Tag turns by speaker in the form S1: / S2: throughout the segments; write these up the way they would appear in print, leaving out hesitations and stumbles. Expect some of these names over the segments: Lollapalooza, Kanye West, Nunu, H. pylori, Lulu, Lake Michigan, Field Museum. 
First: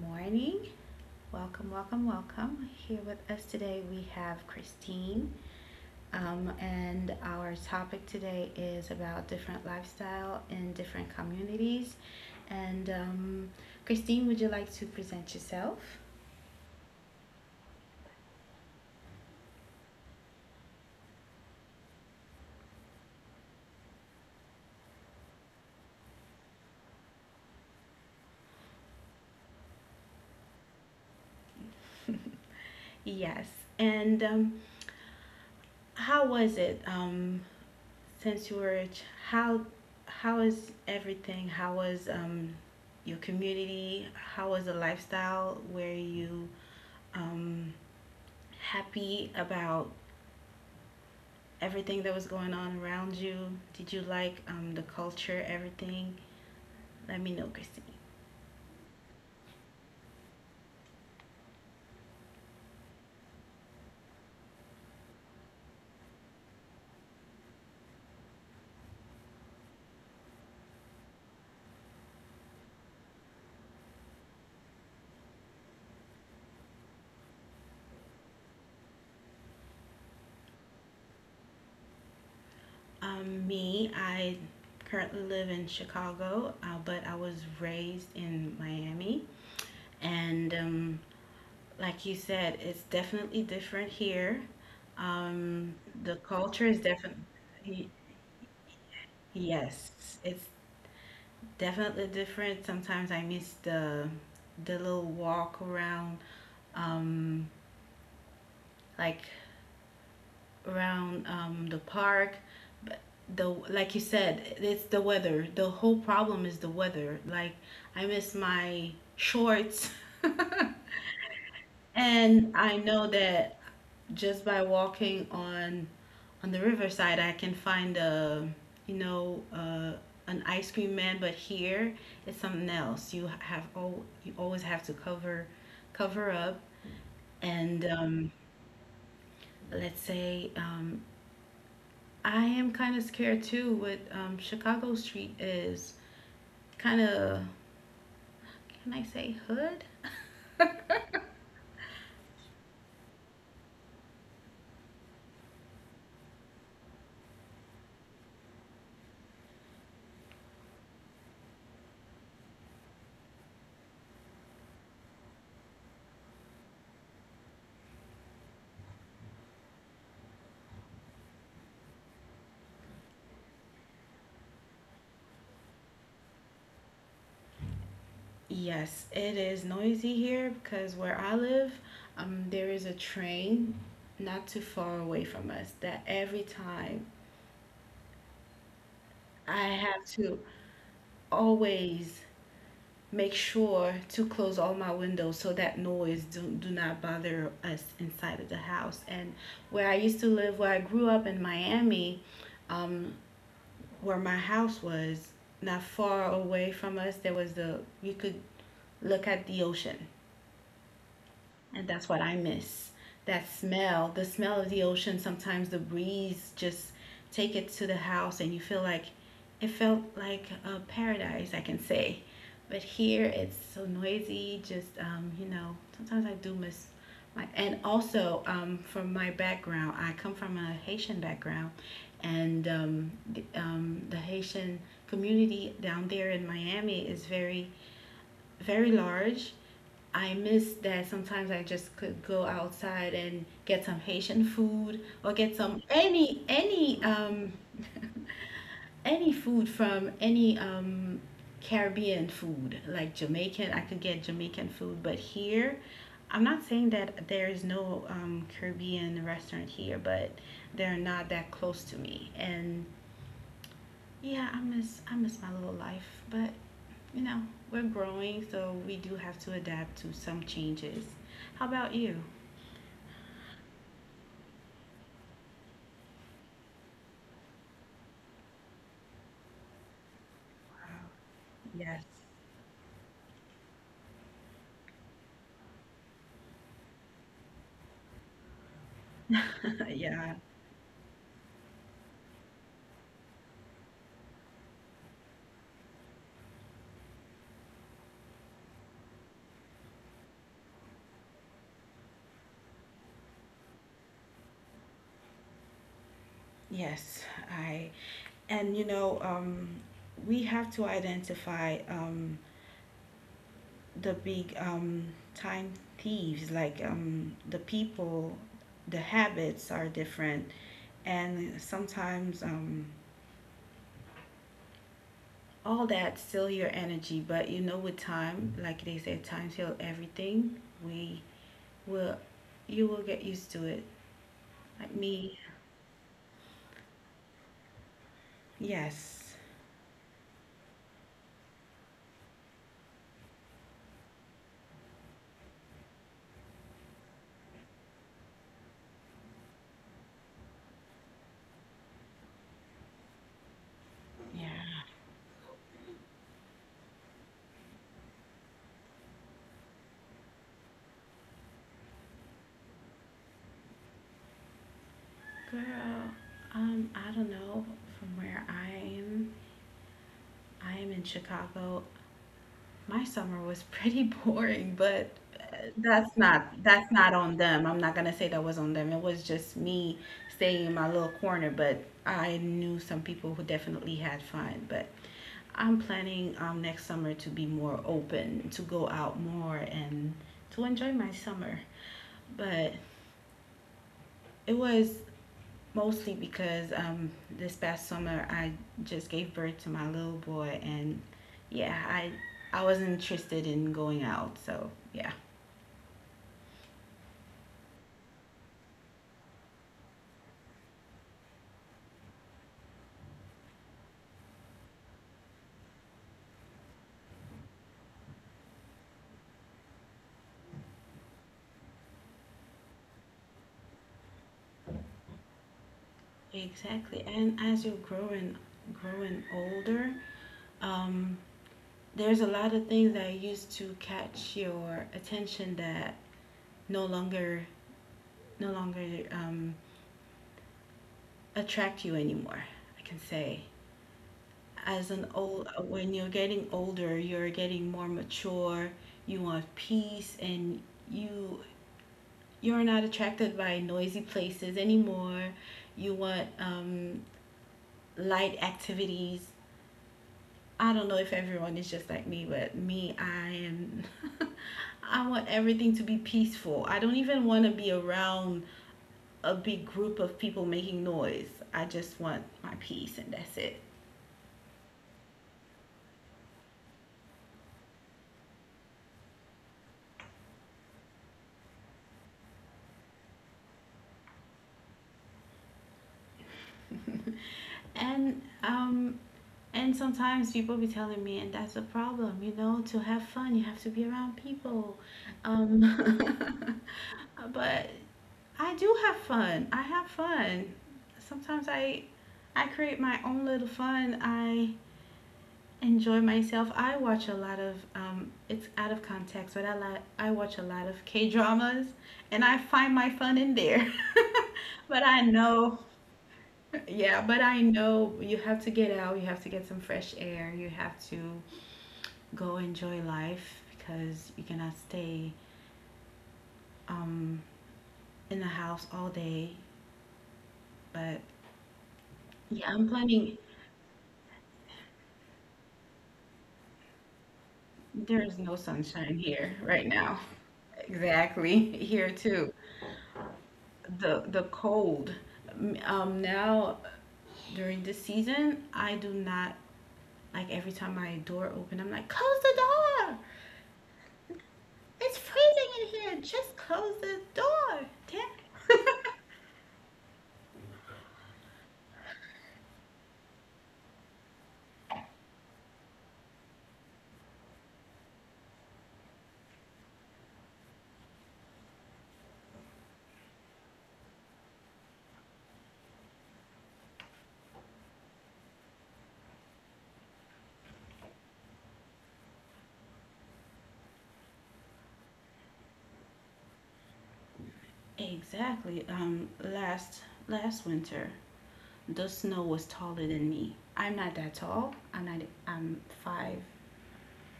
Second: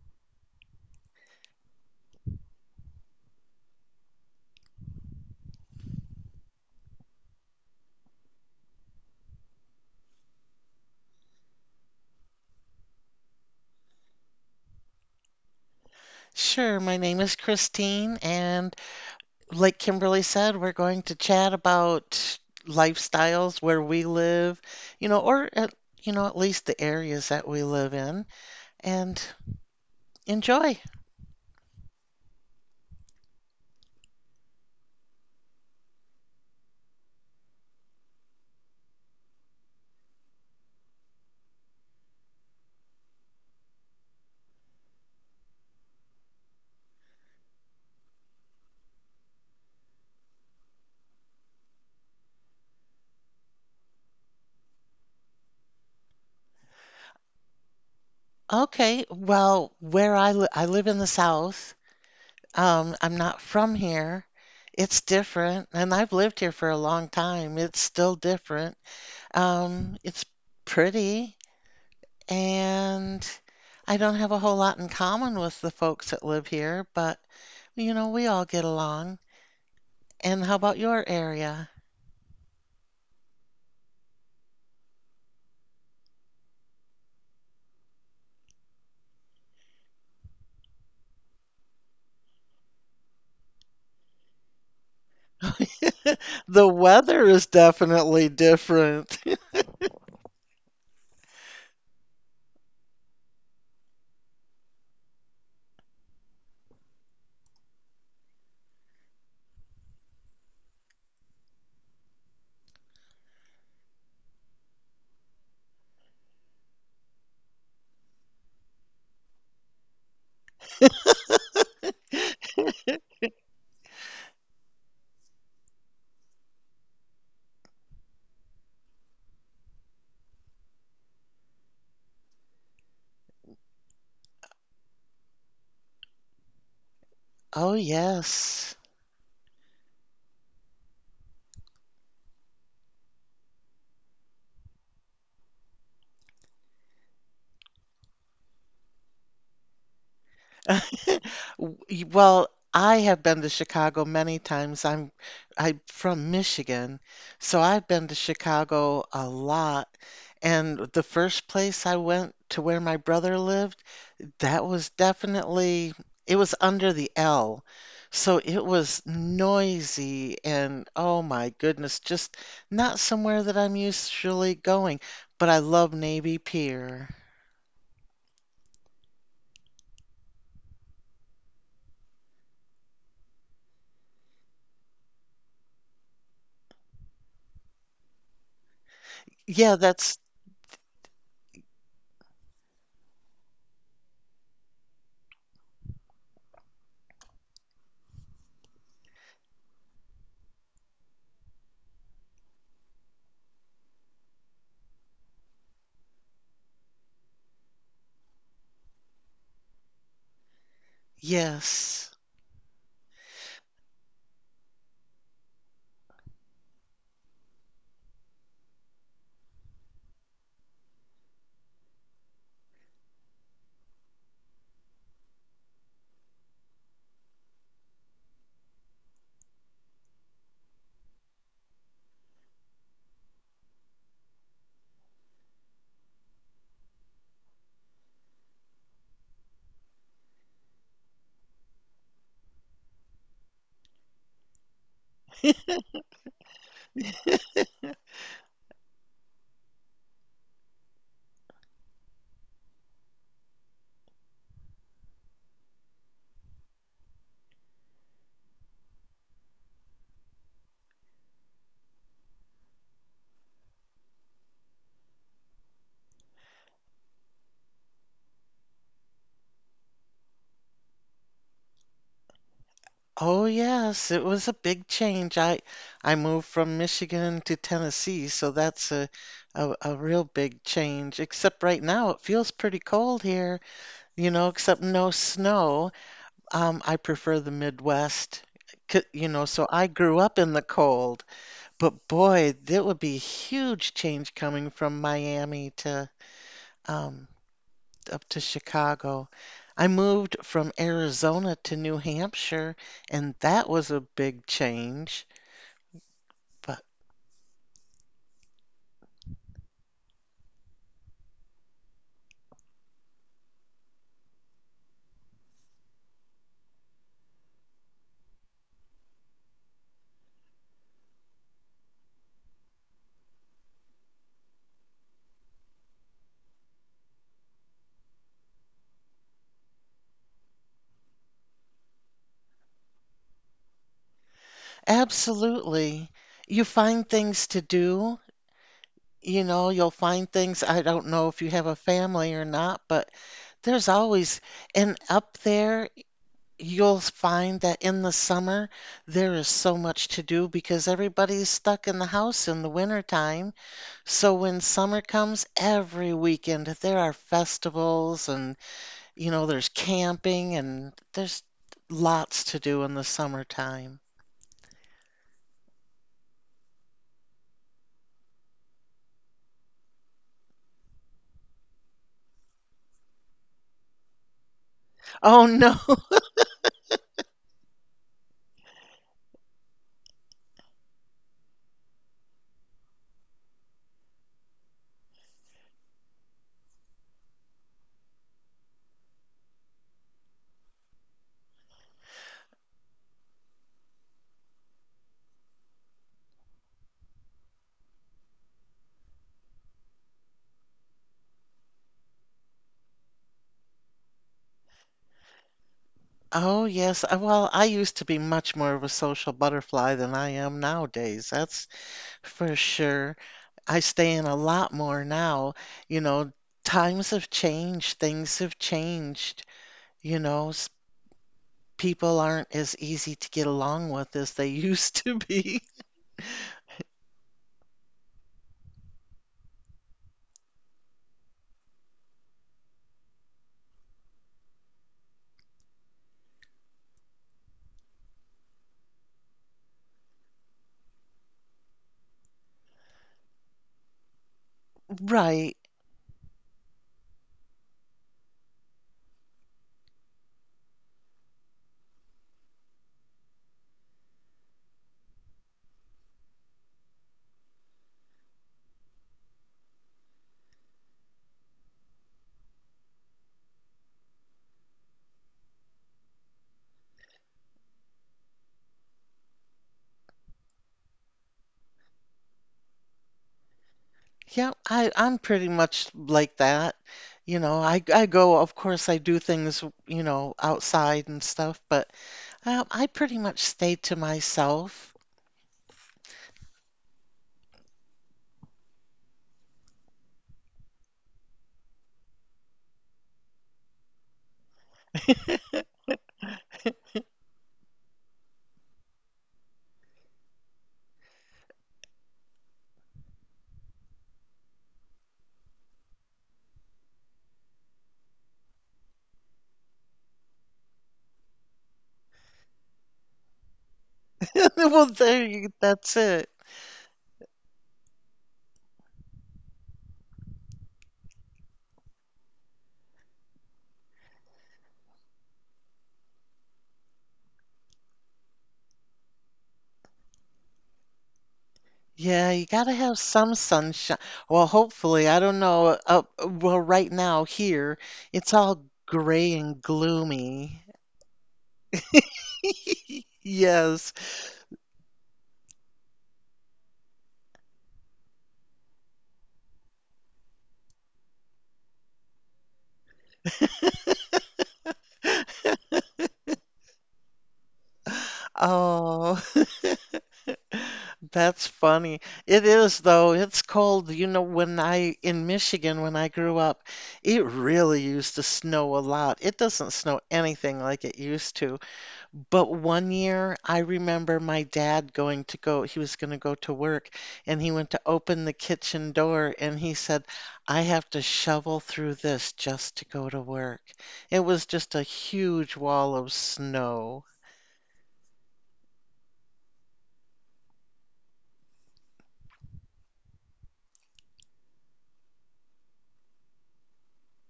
S1: morning. Welcome, welcome, welcome. Here with us today we have Christine, and our topic today is about different lifestyle in different communities. And Christine, would you like to present yourself?
S2: Sure. My name is Christine, and like Kimberly said, we're going to chat about lifestyles where we live, or at, at least the areas that we live in, and enjoy.
S1: Yes. And how was it, since you were how how is everything? How was your community? How was the lifestyle where you um, happy about everything that was going on around you? Did you like the culture, everything? Let me know, Christy.
S2: Okay. Well, I live in the South. I'm not from here. It's different, and I've lived here for a long time. It's still different. It's pretty. And I don't have a whole lot in common with the folks that live here, but we all get along. And how about your area?
S1: Me, I currently live in Chicago, but I was raised in Miami. And like you said, it's definitely different here. Um, the
S2: The
S1: culture is
S2: weather is
S1: definitely,
S2: definitely different.
S1: yes, it's definitely different. Sometimes I miss the little walk around, um, like around the park. The like you said, it's the weather. The whole problem is the weather. Like I miss my shorts. And I know that just by walking on the riverside, I can find a you know uh, an ice cream man, but here it's something else. You have oh you always have to cover up.
S2: Oh,
S1: And
S2: yes.
S1: let's say I am kind of scared too. What Chicago Street is kind of can I say hood?
S2: Well, I have been to Chicago many times. I'm from Michigan, so I've been to Chicago a lot. And the first place I went to where my brother lived, that was definitely it was under the L. So it was noisy and oh my goodness, just not somewhere that I'm usually going, but I love Navy Pier.
S1: Yes, it is noisy here because where I live, there is a train not too far away from us that every time I
S2: Yeah,
S1: have
S2: that's
S1: to always make sure to close all my windows so that noise do not bother us inside of the house. And where I used to live, where I grew up in Miami, um, where my house was, not far away from us, there was the, you could look at the ocean. And
S2: yes.
S1: that's what I miss. That smell, the smell of the ocean, sometimes the breeze just take it to the house and you feel like it felt like a paradise, I can say. But here it's so noisy, just you know, sometimes I do miss my and also from my background, I come from a Haitian background and the Haitian community down there in Miami is very very large. I miss that sometimes I just could go outside and get some Haitian food or get some any any food from any Caribbean food like Jamaican. I could get Jamaican food, but here I'm not saying that there is no Caribbean restaurant here, but they're not that close to me. And yeah, I miss my little life, but you know, we're growing, so we do have to adapt to some changes. How about you?
S2: Oh yes, it was a big change. I moved from Michigan to Tennessee, so that's a real big change. Except right now
S1: Yes.
S2: it feels pretty cold here, you know, except no snow. I prefer the Midwest. You know, so I grew up
S1: Yeah.
S2: in the cold, but boy, that would be a huge change coming from Miami to um, up to Chicago. I moved from Arizona to New Hampshire, and that was a big change. But
S1: Yes. I and you know, we have to identify the big time thieves. Like the people, the habits are different, and sometimes all that steal your energy. But you know, with time, like they said, time heals everything. We will you will get used to it. Like me.
S2: absolutely, you find things to do.
S1: Yes.
S2: You know, you'll find things. I don't know if you have a family or not, but there's always, and up there you'll find that in the summer there is so much to do because everybody's stuck in the house in the winter time. So when
S1: Yeah.
S2: summer comes, every weekend there are festivals, and you know there's camping and there's lots to do in the summertime.
S1: Girl, I don't know from where I am. I am in Chicago. My summer was pretty boring, but
S2: Oh no.
S1: that's not on them. I'm not gonna say that was on them. It was just me staying in my little corner, but I knew some people who definitely had fun. But I'm planning next summer to be more open, to go out more and to enjoy my summer. But it was mostly because this past summer I just gave birth to my little boy, and yeah, I wasn't interested in going out. So yeah,
S2: Oh yes. Well, I used to be much more of a social butterfly than I am nowadays. That's for sure. I stay in a lot more now. You know, times have changed, things have changed. You know, people aren't as easy to get along with as they used to be.
S1: exactly. And as you're growing older, um, there's a lot of things that used to catch your attention that no longer no longer attract you anymore. I can say as an old
S2: Right.
S1: when you're getting older you're getting more mature. You want peace and you you're not attracted by noisy places anymore. You want light activities. I don't know if everyone is just like me, but me I am I want everything to be peaceful. I don't even want to be around a big group of people making noise. I just want my peace and that's it.
S2: Yeah, I'm pretty much like that. You know, I go, of course, I do things, you know, outside and stuff, but I pretty much stay to myself.
S1: and um, And sometimes people be telling me, and that's a problem, you know, to have fun, you have to be around people. Um, but I do have fun. I have fun. Sometimes I create my own little fun. I enjoy myself. I watch a lot of it's out of context, but I watch a lot of K dramas, and I find my fun in there. but
S2: Well,
S1: I
S2: there you,
S1: know
S2: that's it.
S1: yeah, but I know you have to get out, you have to get some fresh air, you have to go enjoy life because you cannot stay um, in the house all day. But
S2: Yeah, you
S1: yeah, I'm
S2: gotta have
S1: planning.
S2: some sunshine. Well, hopefully, I don't know. Well, right now here,
S1: There's
S2: it's
S1: no
S2: all
S1: sunshine
S2: gray
S1: here
S2: and
S1: right now.
S2: gloomy.
S1: Exactly, here too.
S2: Yes.
S1: The cold. Now during this season, I do not like every time my door open, I'm like, close the door. It's freezing in here. Just close the door. Dad.
S2: Oh, that's funny. It is though. It's cold. You know, when I in Michigan when I grew up, it really used to snow a lot. It doesn't snow anything like it used to. But one year, I remember my dad going to go, he was going to go to work, and he went to open the kitchen door and he said, I have to shovel through this just to go to work. It was just a huge wall of snow.
S1: exactly. Last winter, the snow was taller than me. I'm not that tall. I'm not. I'm five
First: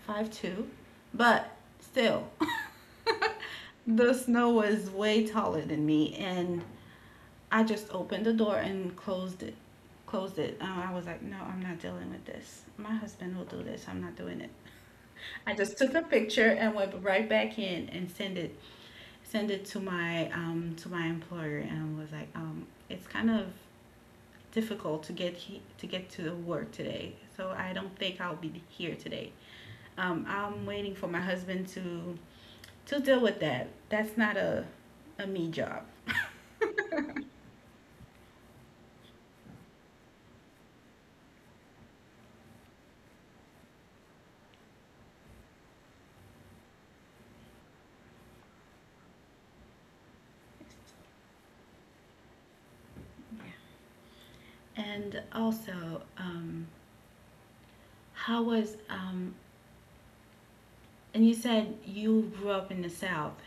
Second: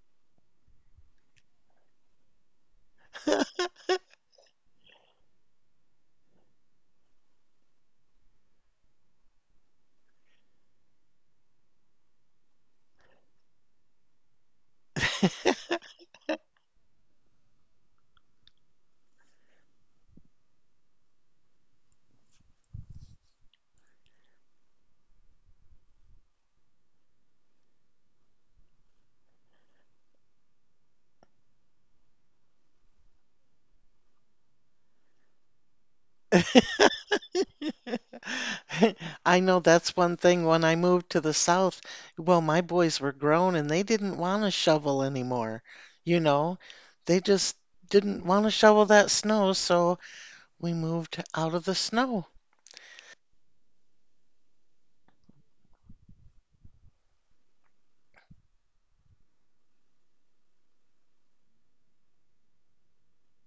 S1: five two, but still, the snow was way taller than me, and I just opened the door and closed it. Closed it. I was like, no, I'm not dealing with this. My husband will do this. I'm not doing it. I just took a picture and went right back in and sent it to my employer and was like, it's kind of difficult to to get to work today, so I don't think I'll be here today. I'm waiting for my husband to deal with that. That's not a a me job.
S2: I know that's one thing when I moved to the South, well, my boys were grown and they didn't want to shovel anymore. You know, they just didn't want to shovel that snow, so we moved out of the snow.
S1: Yeah. And also, how was and you said you grew up in the South,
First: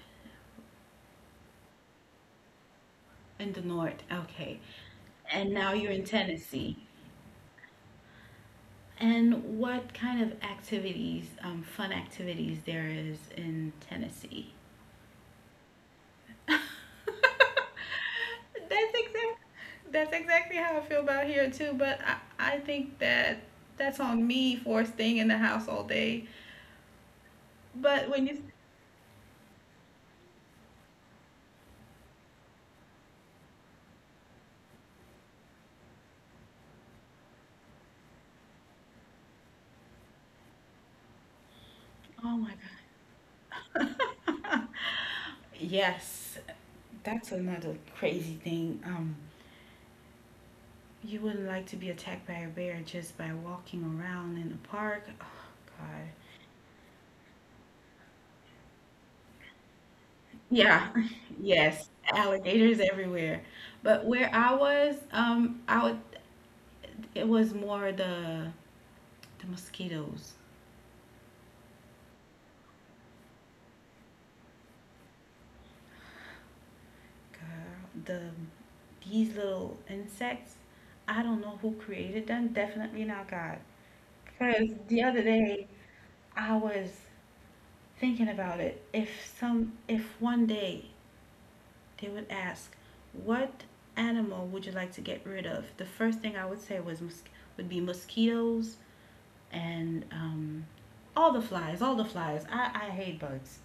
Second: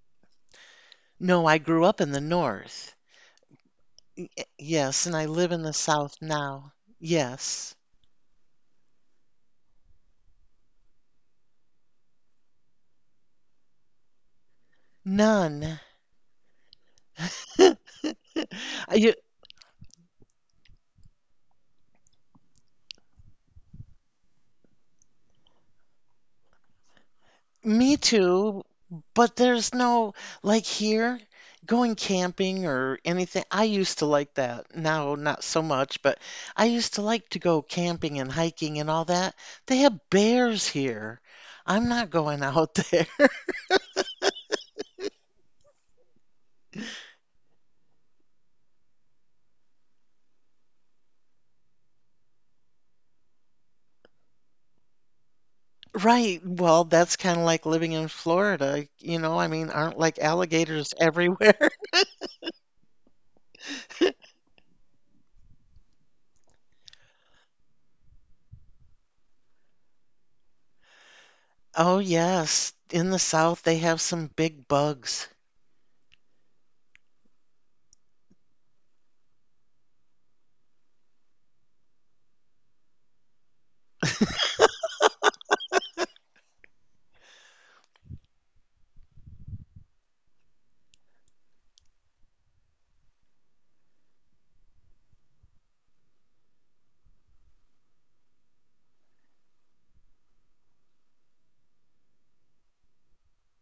S2: No, I grew up in the North.
S1: in the North, okay,
S2: Yes, and I
S1: and
S2: live in
S1: now
S2: the
S1: you're in
S2: South
S1: Tennessee.
S2: now. Yes.
S1: And what kind of activities, fun activities there is in Tennessee?
S2: None.
S1: that's
S2: You,
S1: exact. That's exactly how I feel about here too. But I think that that's on me for staying in the house all day.
S2: me
S1: But when you,
S2: too, but there's no, like here, going camping or anything. I used to like that. Now, not so much, but I used to like to go camping and hiking and all that. They have bears here. I'm not
S1: oh
S2: going
S1: my
S2: out there.
S1: God. yes, that's another crazy thing. You wouldn't like to be attacked by a bear just by walking around in the park. Oh, God.
S2: Right. Well, that's kind of like living in Florida. You know, I mean, aren't like
S1: Yeah,
S2: alligators everywhere?
S1: yes, alligators everywhere. But where I was, I would, it was more the mosquitoes,
S2: Oh, yes. In the South, they have some big bugs.
S1: girl, the these little insects. I don't know who created them. Definitely not God. Because the other day I was thinking about it. If some, if one day they would ask, what animal would you like to get rid of? The first thing I would say would be mosquitoes and all the flies, all the flies. I hate bugs.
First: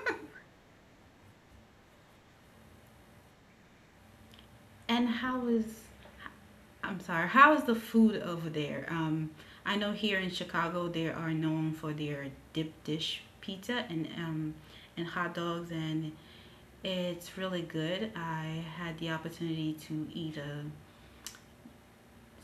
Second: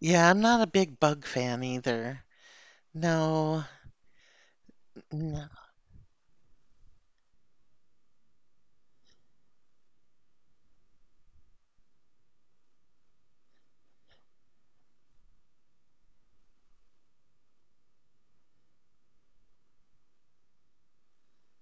S2: Yeah, I'm not a big bug fan either. No,
S1: And how
S2: no.
S1: is I'm sorry, how is the food over there? I know here in Chicago they are known for their dip dish pizza and hot dogs, and it's really good. I had the opportunity to eat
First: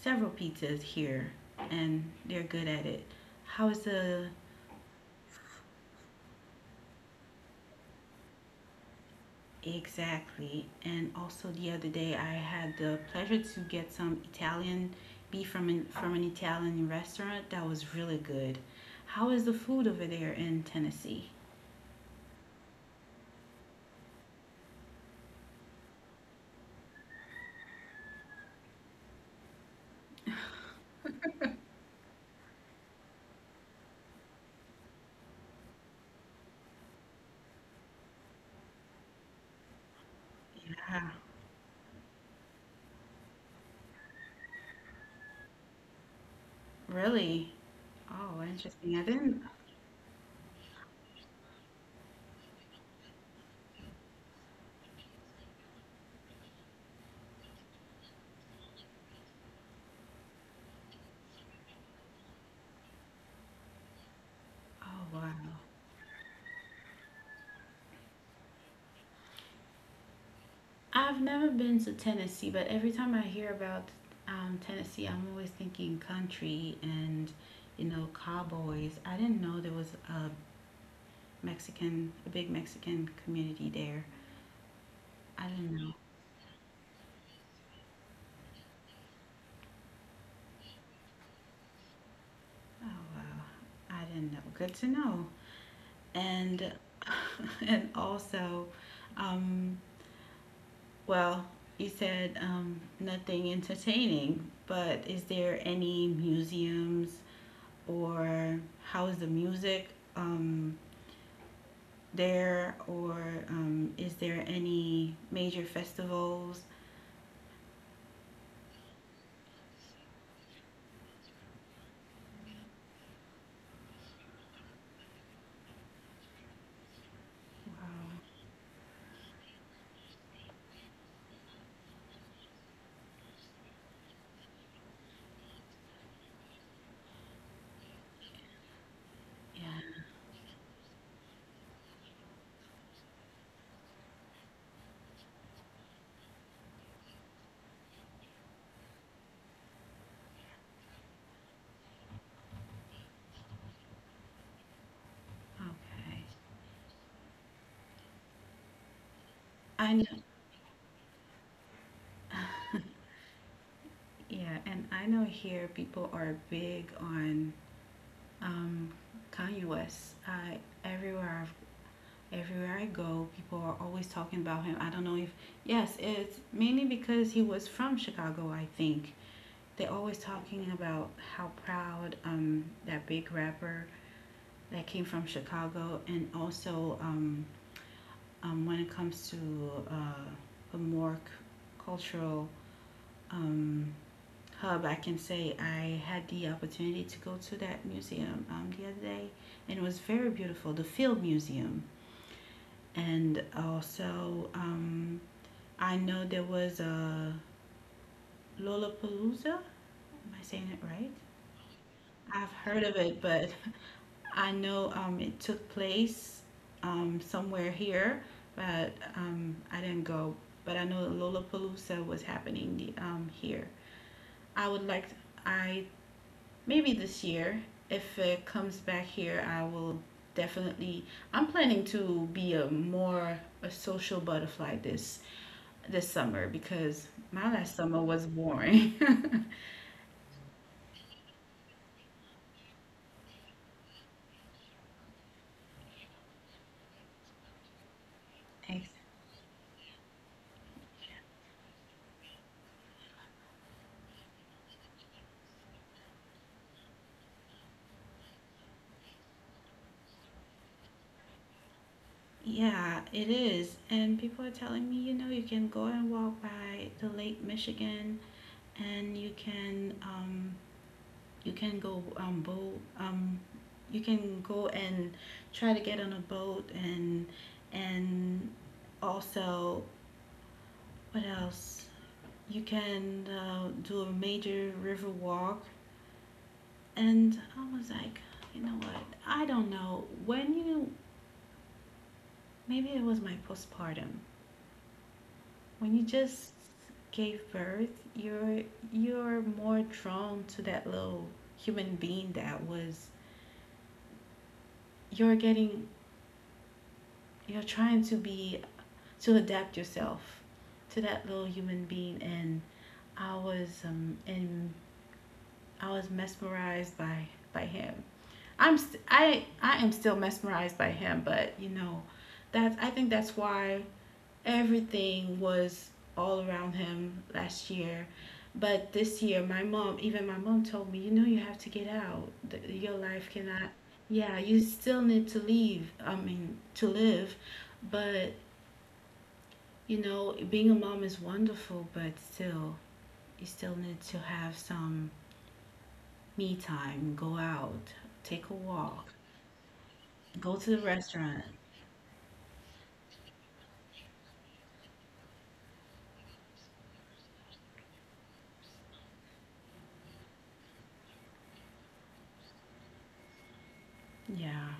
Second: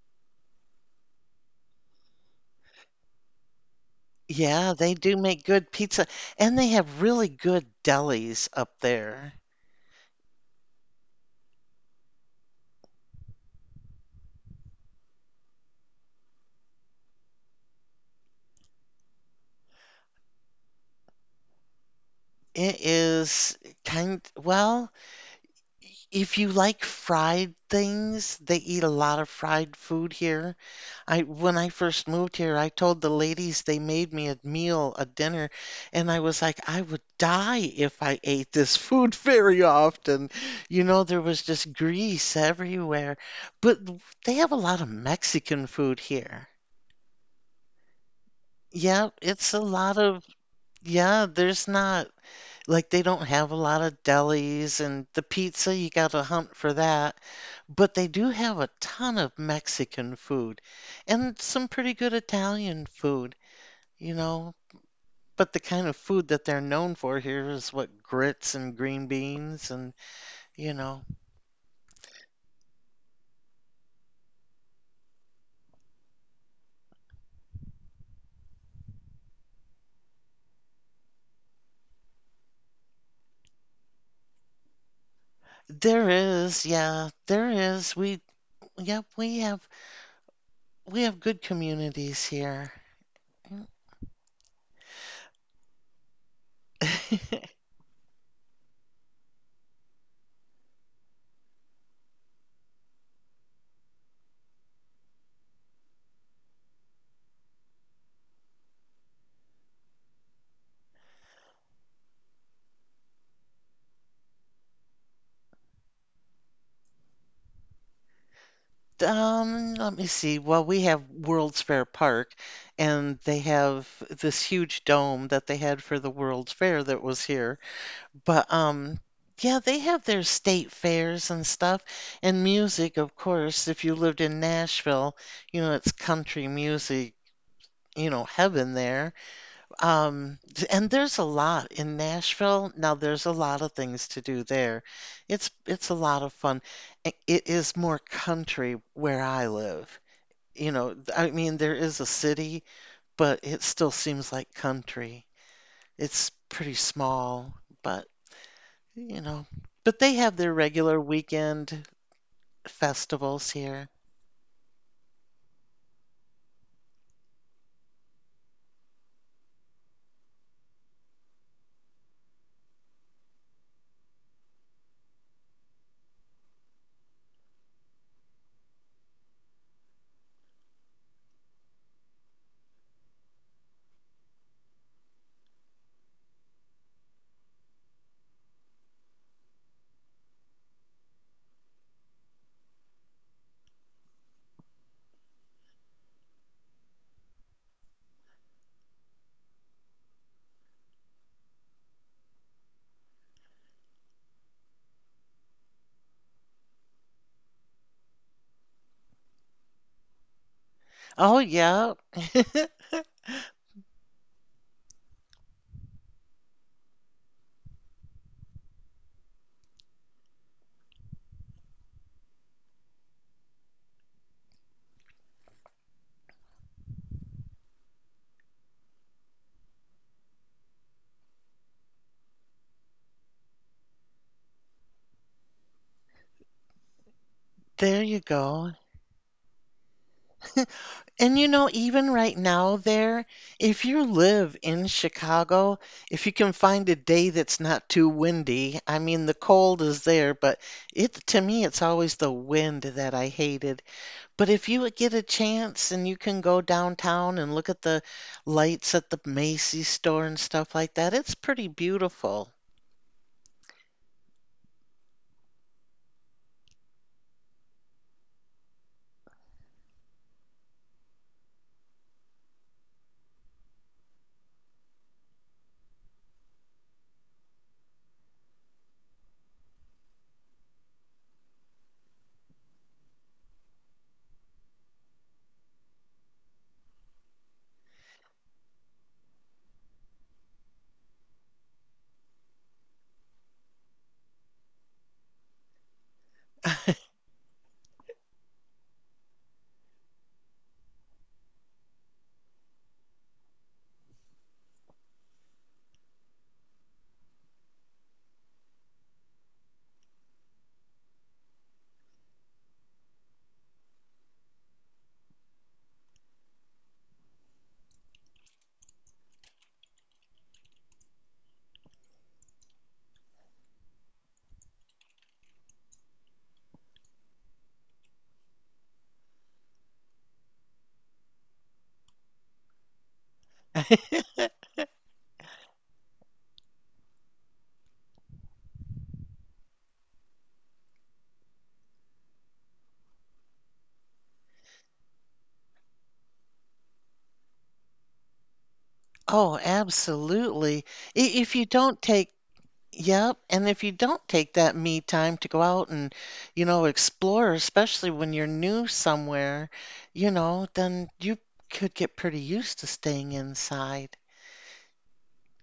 S1: several pizzas here, and they're good at it. How is the
S2: Yeah, they do make good pizza, and they have really good delis up there.
S1: exactly. And also the other day I had the pleasure to get some Italian beef from from an Italian restaurant that was really good. How is the food over there in Tennessee?
S2: It is kind, well, if you like fried things, they eat a lot of fried food here. I when I first moved here, I told the ladies they made me a meal, a dinner, and I was like, I would die if I ate this food very often. You know, there was just
S1: Ah,
S2: grease everywhere. But they have a lot of Mexican food here.
S1: really? Oh,
S2: Yeah, it's
S1: interesting.
S2: a
S1: I
S2: lot
S1: didn't.
S2: of yeah, there's not like, they don't have a lot of delis, and the pizza, you gotta hunt for that. But they do have a ton of Mexican food and some pretty good Italian food, you know. But the
S1: Oh,
S2: kind of
S1: wow.
S2: food that they're known for here is what grits and green beans and, you know,
S1: I've never been to Tennessee, but every time I hear about Tennessee, I'm always thinking country and, you know, cowboys. I didn't know there was a a big Mexican community there.
S2: there
S1: I didn't know.
S2: is, yeah, there is. We, yep, we have good communities here.
S1: Oh wow, I didn't know. Good to know. And and also, um, well, you said nothing entertaining, but is there any museums or how is the music um, there, or is there any major festivals?
S2: Let me see. Well, we have World's Fair Park, and they have this huge dome that they had for the World's Fair that was here. But
S1: Wow.
S2: yeah, they have their state fairs and stuff, and music, of course. If you lived in Nashville, you know, it's country music, you know, heaven there.
S1: Yeah.
S2: Um, and there's a lot in Nashville. Now, there's a lot of things to do there. It's a lot of fun. It is more country where I live. You know, I mean, there is a city, but it still seems like country. It's pretty
S1: Okay.
S2: small, but you know, but they have
S1: I
S2: their
S1: know,
S2: regular weekend festivals here.
S1: yeah, and I know here people are big on um, Kanye West. I everywhere everywhere I go, people are always talking about him. I don't know if yes, it's mainly because he was from Chicago. I think they're always talking about how proud that big rapper that came from Chicago, and also when it comes to uh, the more cultural um, hub, I can say I had the opportunity to go to that museum the other day, and it was very beautiful, the Field Museum. And also, I know there was a Lollapalooza. Am I saying it
S2: Oh,
S1: right?
S2: yeah.
S1: I've heard of it, but I know it took place somewhere here, but I didn't go. But I know Lollapalooza was happening here. I would like I maybe this year, if it comes back here, I will definitely. I'm planning to be a more a social butterfly this summer because
S2: There
S1: my
S2: you
S1: last summer
S2: go.
S1: was boring.
S2: And you know, even right now, there, if you live in Chicago, if you can find a day that's not too windy, I mean, the
S1: Ex-
S2: cold is there, but it, to me, it's always the wind that I hated. But if you get a chance and you can go downtown and look at the lights at the Macy's store and stuff like that, it's pretty beautiful.
S1: Yeah, it is. And people are telling me, you know, you can go and walk by the Lake Michigan and you can go boat you can go and try to get on a boat and also what else? You can do a major river walk. And I was like, you know what? I don't know. When you, maybe it was my postpartum. When you just gave birth, you're you're more drawn to that little human being that was. You're getting, you're trying to be, to adapt yourself to that little human being, and I was in I was mesmerized by him. I'm st- I am still mesmerized by him, but you know, that's I think that's why everything was all around him last year. But this year, my mom, even my mom told me, you know, you have to get out. Your life cannot. Yeah, you still need to leave. I mean, to live, but you know, being a mom is wonderful, but still, you still need to have some me time, go out, take a
S2: Oh,
S1: walk,
S2: absolutely.
S1: go
S2: If
S1: to
S2: you
S1: the
S2: don't
S1: restaurant.
S2: take, yep, and if you don't take that me time to go out and, you know, explore, especially when you're new somewhere, you know, then you could get pretty used to staying inside.
S1: Yeah,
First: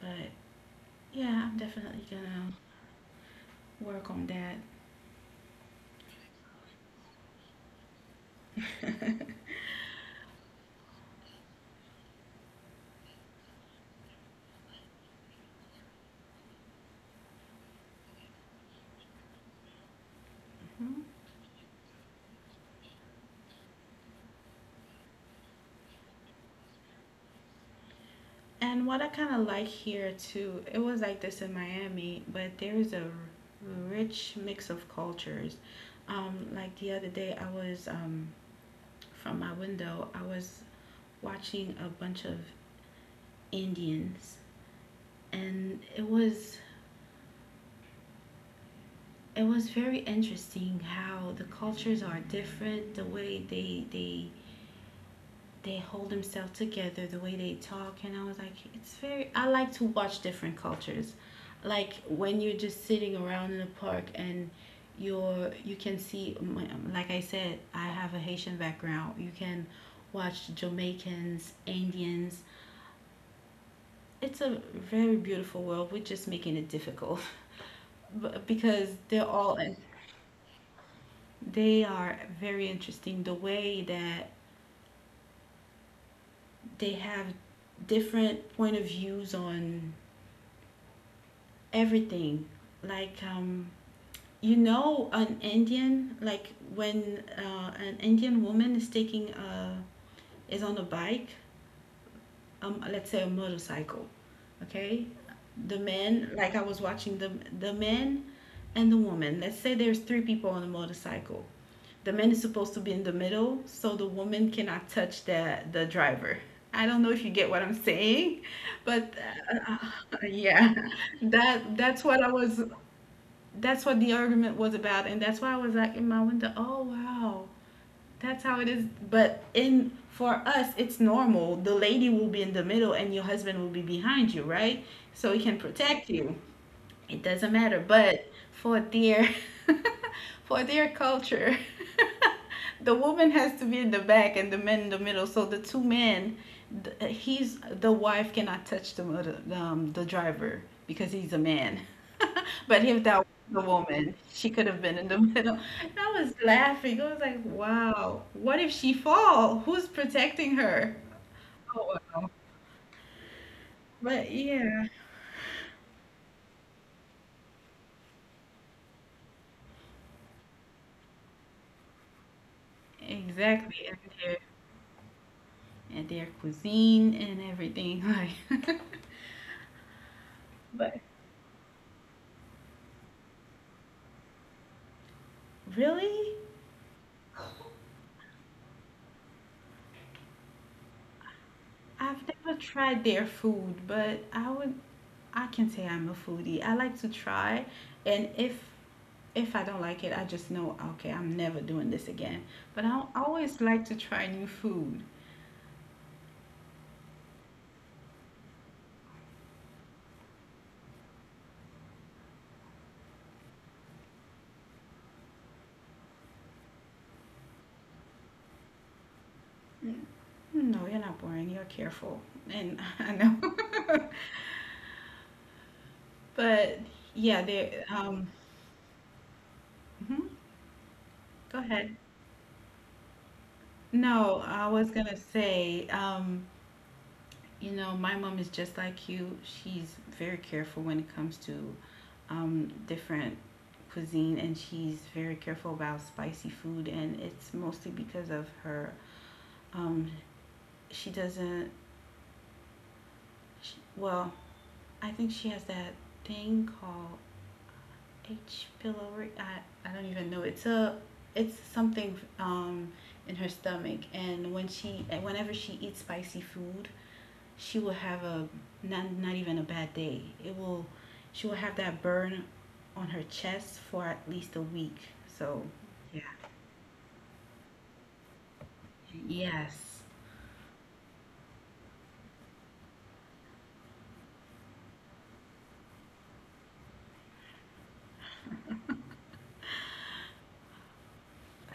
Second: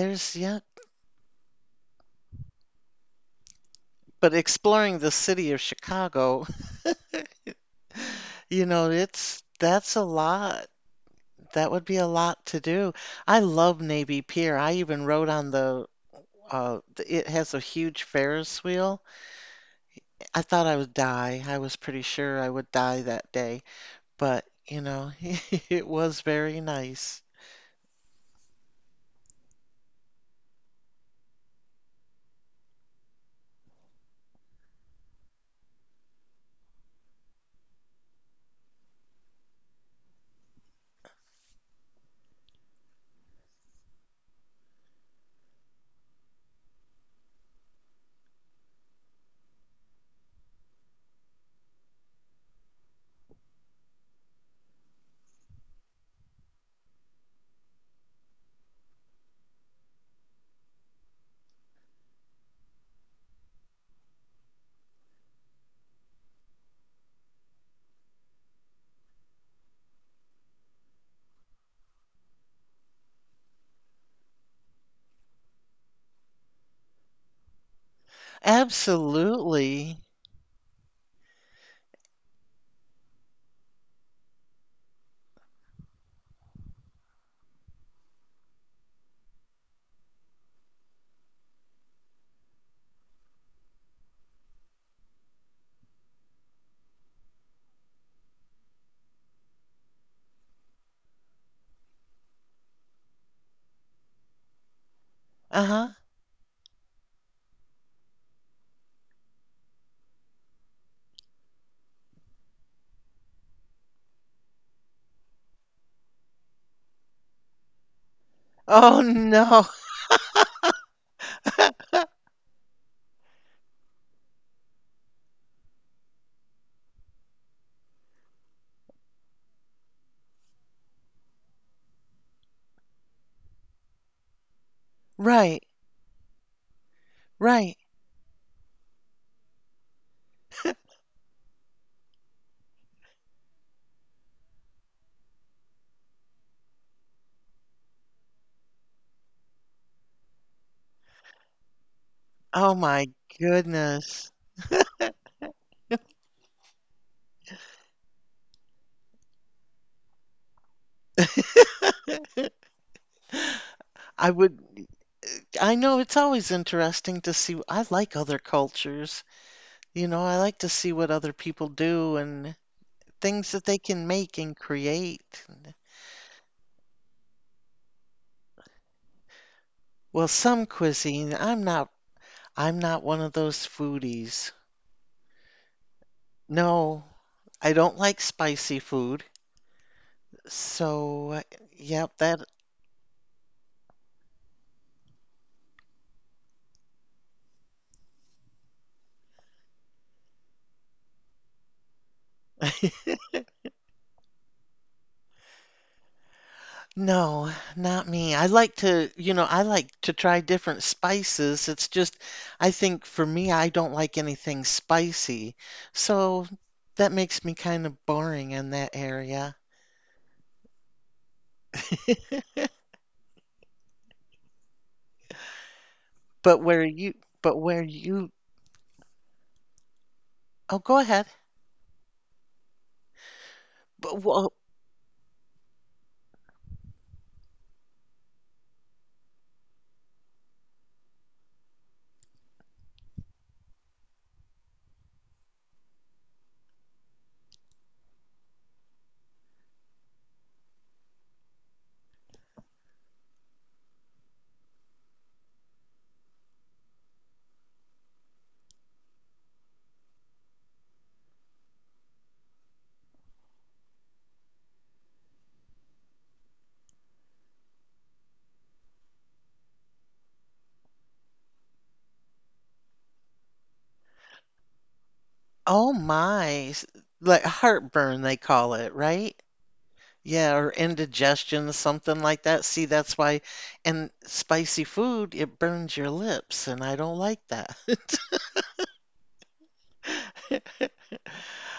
S1: but
S2: yeah,
S1: yeah, I'm definitely gonna work on
S2: but
S1: that.
S2: exploring the city of Chicago, you know, it's that's a lot. That would be a lot to do. I love Navy Pier. I even rode on the it has a huge Ferris wheel. I thought I
S1: Mhm.
S2: would die. I was pretty sure I would die that day. But, you know, it was very nice.
S1: And what I kind of like here too, it was like this in Miami, but there is a rich mix of cultures. Like the other day, I was from my window, I was watching a bunch of Indians, and it was very interesting how the cultures are different, the way they hold themselves together, the way they talk, and I was like, it's very. I like to watch different cultures, like when you're just sitting around in a park and you can see, like I said, I have a Haitian background. You can watch Jamaicans, Indians. It's a very beautiful world. We're just making it difficult, because they're all
S2: Absolutely.
S1: they are very interesting the way that they have different point of views on everything, like you know, an Indian, like when an Indian woman is taking a is on a bike, let's say a motorcycle, okay, the
S2: Uh-huh.
S1: men, like I was watching the men and the woman, let's say there's three people on a motorcycle, the man is supposed to be in the middle, so the woman cannot touch the driver. I don't know if you get what I'm saying,
S2: Oh
S1: but
S2: no.
S1: uh, yeah, that's what I was. That's what the argument was about, and that's why I was like in my window. Oh wow, that's how it is. But in for us, it's normal. The lady will be in the middle, and your husband will be behind you, right? So he can
S2: Right.
S1: protect you. It doesn't
S2: Right.
S1: matter, but for their for their culture, the woman has to be in the back and the men in the middle. So the two men, he's the wife cannot touch the driver because he's a man.
S2: Oh
S1: But if
S2: my
S1: that was a woman,
S2: goodness.
S1: she could have been in the middle. And I was laughing. I was like, wow, what if she fall? Who's protecting her? Oh wow.
S2: I
S1: But
S2: would
S1: yeah,
S2: I know it's always interesting to see I like other cultures. You know, I like to see what other people do and things that they
S1: exactly.
S2: can make and create.
S1: And their cuisine and everything. Like,
S2: Well, some
S1: but
S2: cuisine, I'm not one of those foodies.
S1: really,
S2: No, I don't like spicy food. So,
S1: I've
S2: yep, that
S1: never tried their food, but I would, I can say I'm a foodie. I like to try, and if I don't like it, I just know okay, I'm never doing this again. But I always like to try new food.
S2: no, not me. I like to, you know, I like to try different spices. It's just I think for me I don't like anything spicy. So, that makes me kind of boring in that
S1: Mm,
S2: area.
S1: no, you're not boring. You're careful, and I know. But yeah,
S2: But where
S1: they
S2: you,
S1: um.
S2: but where you,
S1: Mhm. Go
S2: oh, go
S1: ahead.
S2: ahead.
S1: No, I was
S2: But
S1: gonna
S2: whoa,
S1: say. You know, my mom is just like you. She's very careful when it comes to different cuisine, and she's very careful about spicy food. And it's mostly because of her. Um, she doesn't. She, well, I think she has that thing called H. pylori. I don't even know. It's a it's something in her stomach, and whenever she eats spicy food, she will have a not even a bad day. It will she will have that burn on her chest for at least a week. So
S2: oh
S1: yeah.
S2: my, like heartburn, they call it, right?
S1: Yes.
S2: Yeah, or indigestion, something like that. See, that's why, and spicy food, it burns your lips, and I don't like that.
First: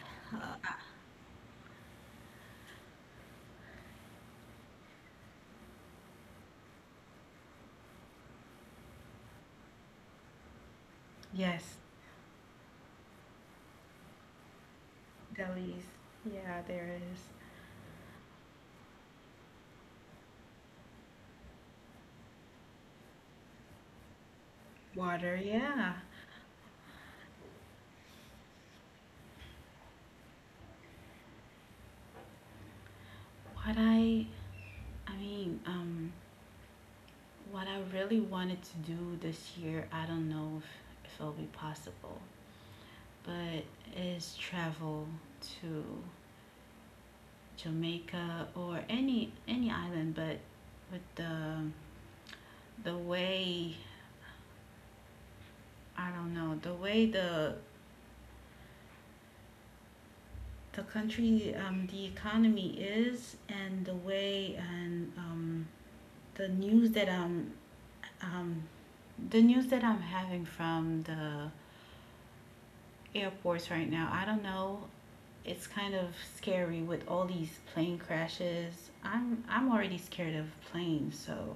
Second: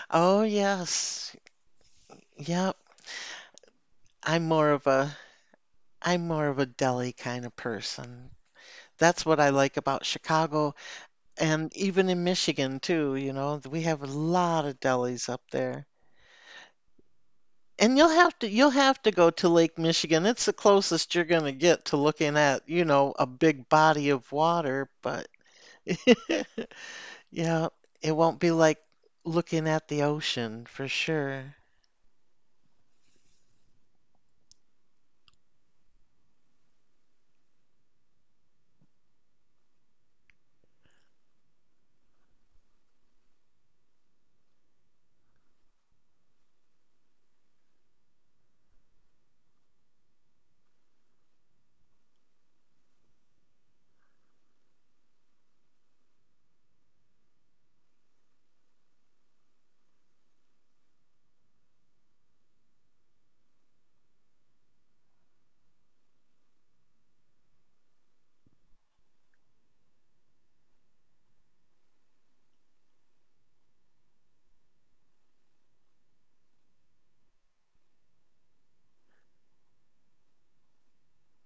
S2: Oh, yes. Yep. I'm more of a, I'm more of a deli kind of person. That's what I like about Chicago and
S1: Yes.
S2: even in Michigan too, you know, we have a lot of delis up
S1: Delis.
S2: there.
S1: Yeah, there is.
S2: And you'll have to go to Lake Michigan. It's the closest you're going to get to looking at, you know, a big body of water, but
S1: Water, yeah.
S2: yeah, it won't be like looking at the ocean for sure.
S1: What I mean, what I really wanted to do this year, I don't know if it'll be possible, but is travel to Jamaica or any island, but with the way I don't know the way the country, the economy is, and the way and the news that I'm um, the news that I'm having from the airports right now, I don't know, it's kind of scary with all these plane crashes. I'm already scared of planes, so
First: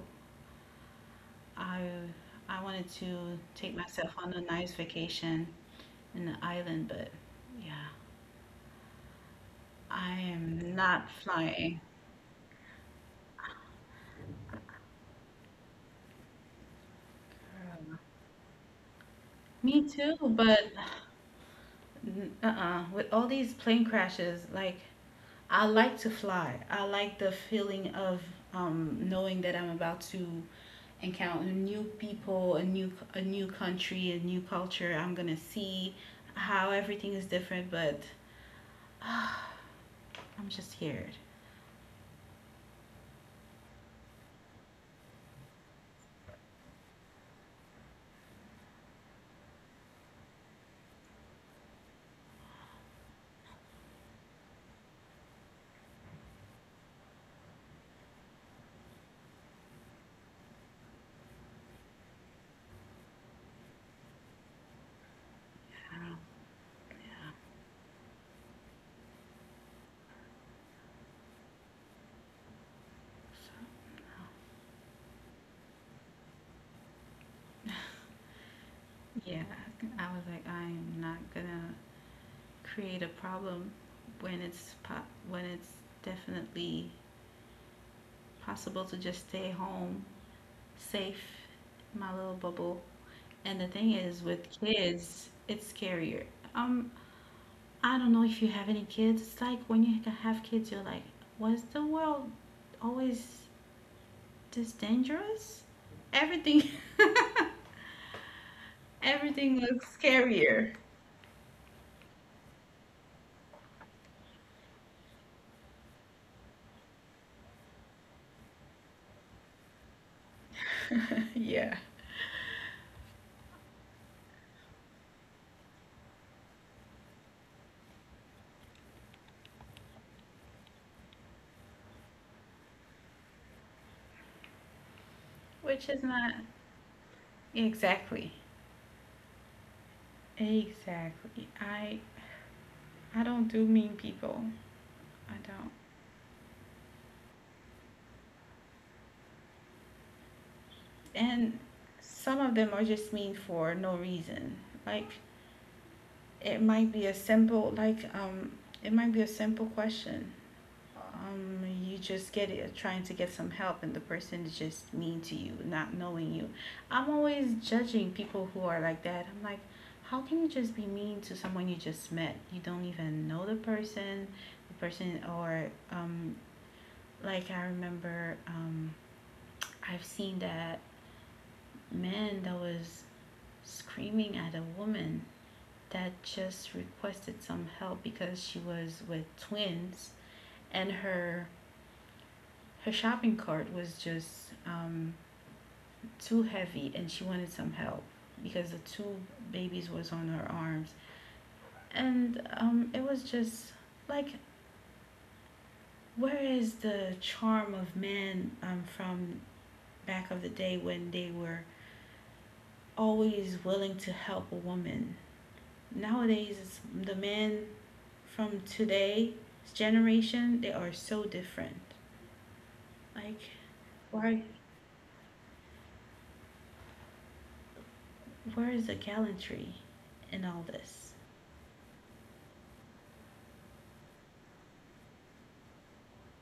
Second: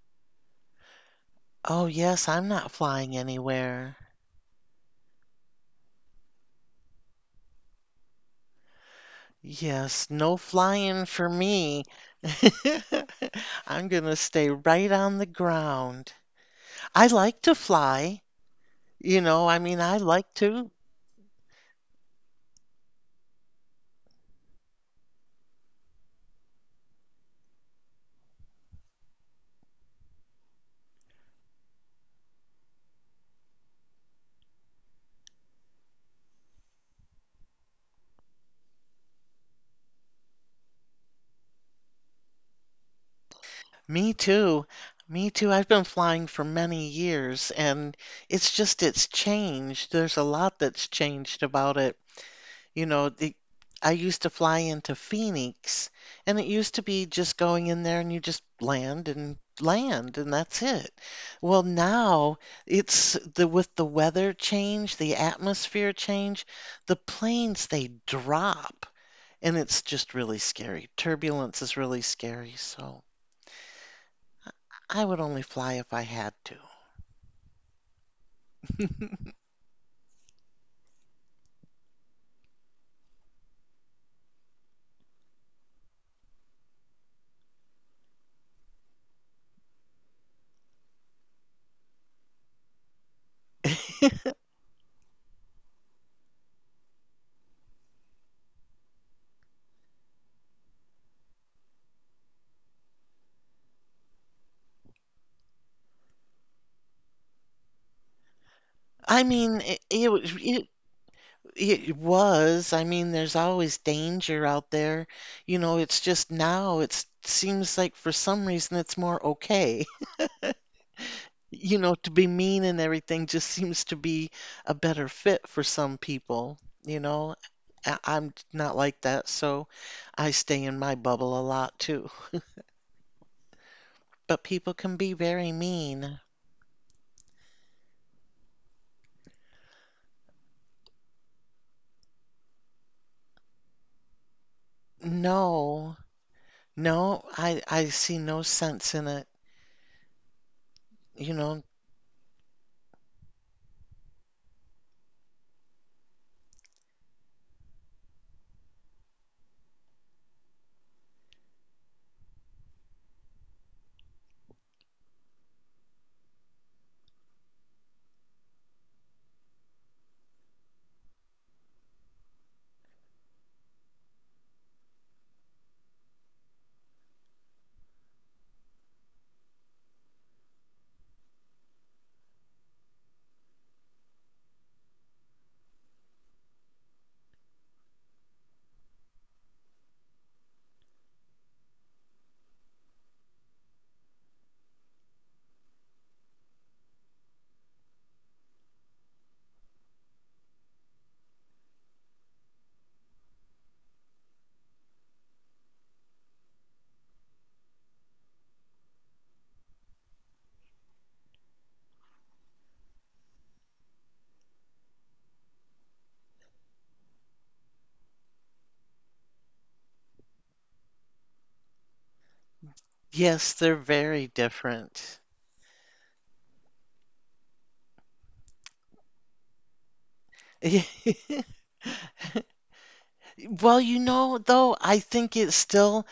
S1: I
S2: Oh, yes, I'm
S1: I
S2: not
S1: wanted
S2: flying
S1: to take
S2: anywhere.
S1: myself on a nice vacation in the island, but yeah,
S2: Yes,
S1: I
S2: no
S1: am
S2: flying
S1: not
S2: for me.
S1: flying.
S2: I'm going to stay right on the ground. I like to fly. You know, I mean,
S1: Me
S2: I
S1: too,
S2: like to.
S1: but uh-uh. With all these plane crashes, like I like to fly. I like the feeling of knowing that I'm about to encounter new people, a new country, a new culture. I'm gonna see how everything is different, but I'm just scared.
S2: Me too. Me too. I've been flying for many years and it's just it's changed. There's a lot that's changed about it. You know, the, I used to fly into Phoenix and it used to be just going in there and you just land and land and that's it. Well, now it's the with the weather change, the atmosphere
S1: I don't-
S2: change, the
S1: Yeah,
S2: planes they drop and it's just really scary. Turbulence is really scary, so
S1: so,
S2: I would only fly if I had to.
S1: yeah. I was like, I am not gonna create a problem when it's definitely possible to just stay home, safe, my little bubble. And the thing is, with kids, it's scarier. Um, I don't know if you have any kids. It's like when you have kids, you're like, was the world always this dangerous? Everything,
S2: I
S1: everything
S2: mean,
S1: looks scarier.
S2: it was. I mean, there's always danger out there. You know, it's just now it seems like for some reason it's more okay.
S1: Yeah,
S2: You know, to be mean and everything just seems to be a better fit for some people. You know, I'm not like that, so I stay in my bubble a lot too. But people can be very
S1: which is
S2: mean.
S1: not exactly, exactly. I don't do mean people. I don't.
S2: No, no, I see no sense in it. You
S1: And
S2: know,
S1: some of them are just mean for no reason. Like it might be a simple like it might be a simple question. You just get it trying to get some help and the person is just mean to you, not knowing you. I'm always judging people who are like that. I'm like, how can you just be mean to someone you just met? You don't even know the person or like I remember I've seen that man that was screaming at a woman that just requested some help because she was with twins, and her shopping cart was just too heavy, and she wanted some help because the two babies was on her arms, and it was just like where is the charm of men, from back of the day when they were always willing to help a woman. Nowadays it's the men from today's generation, they are so different, like
S2: yes, they're
S1: where
S2: very different.
S1: where is the gallantry in all this.
S2: Well, you know, though, I think it still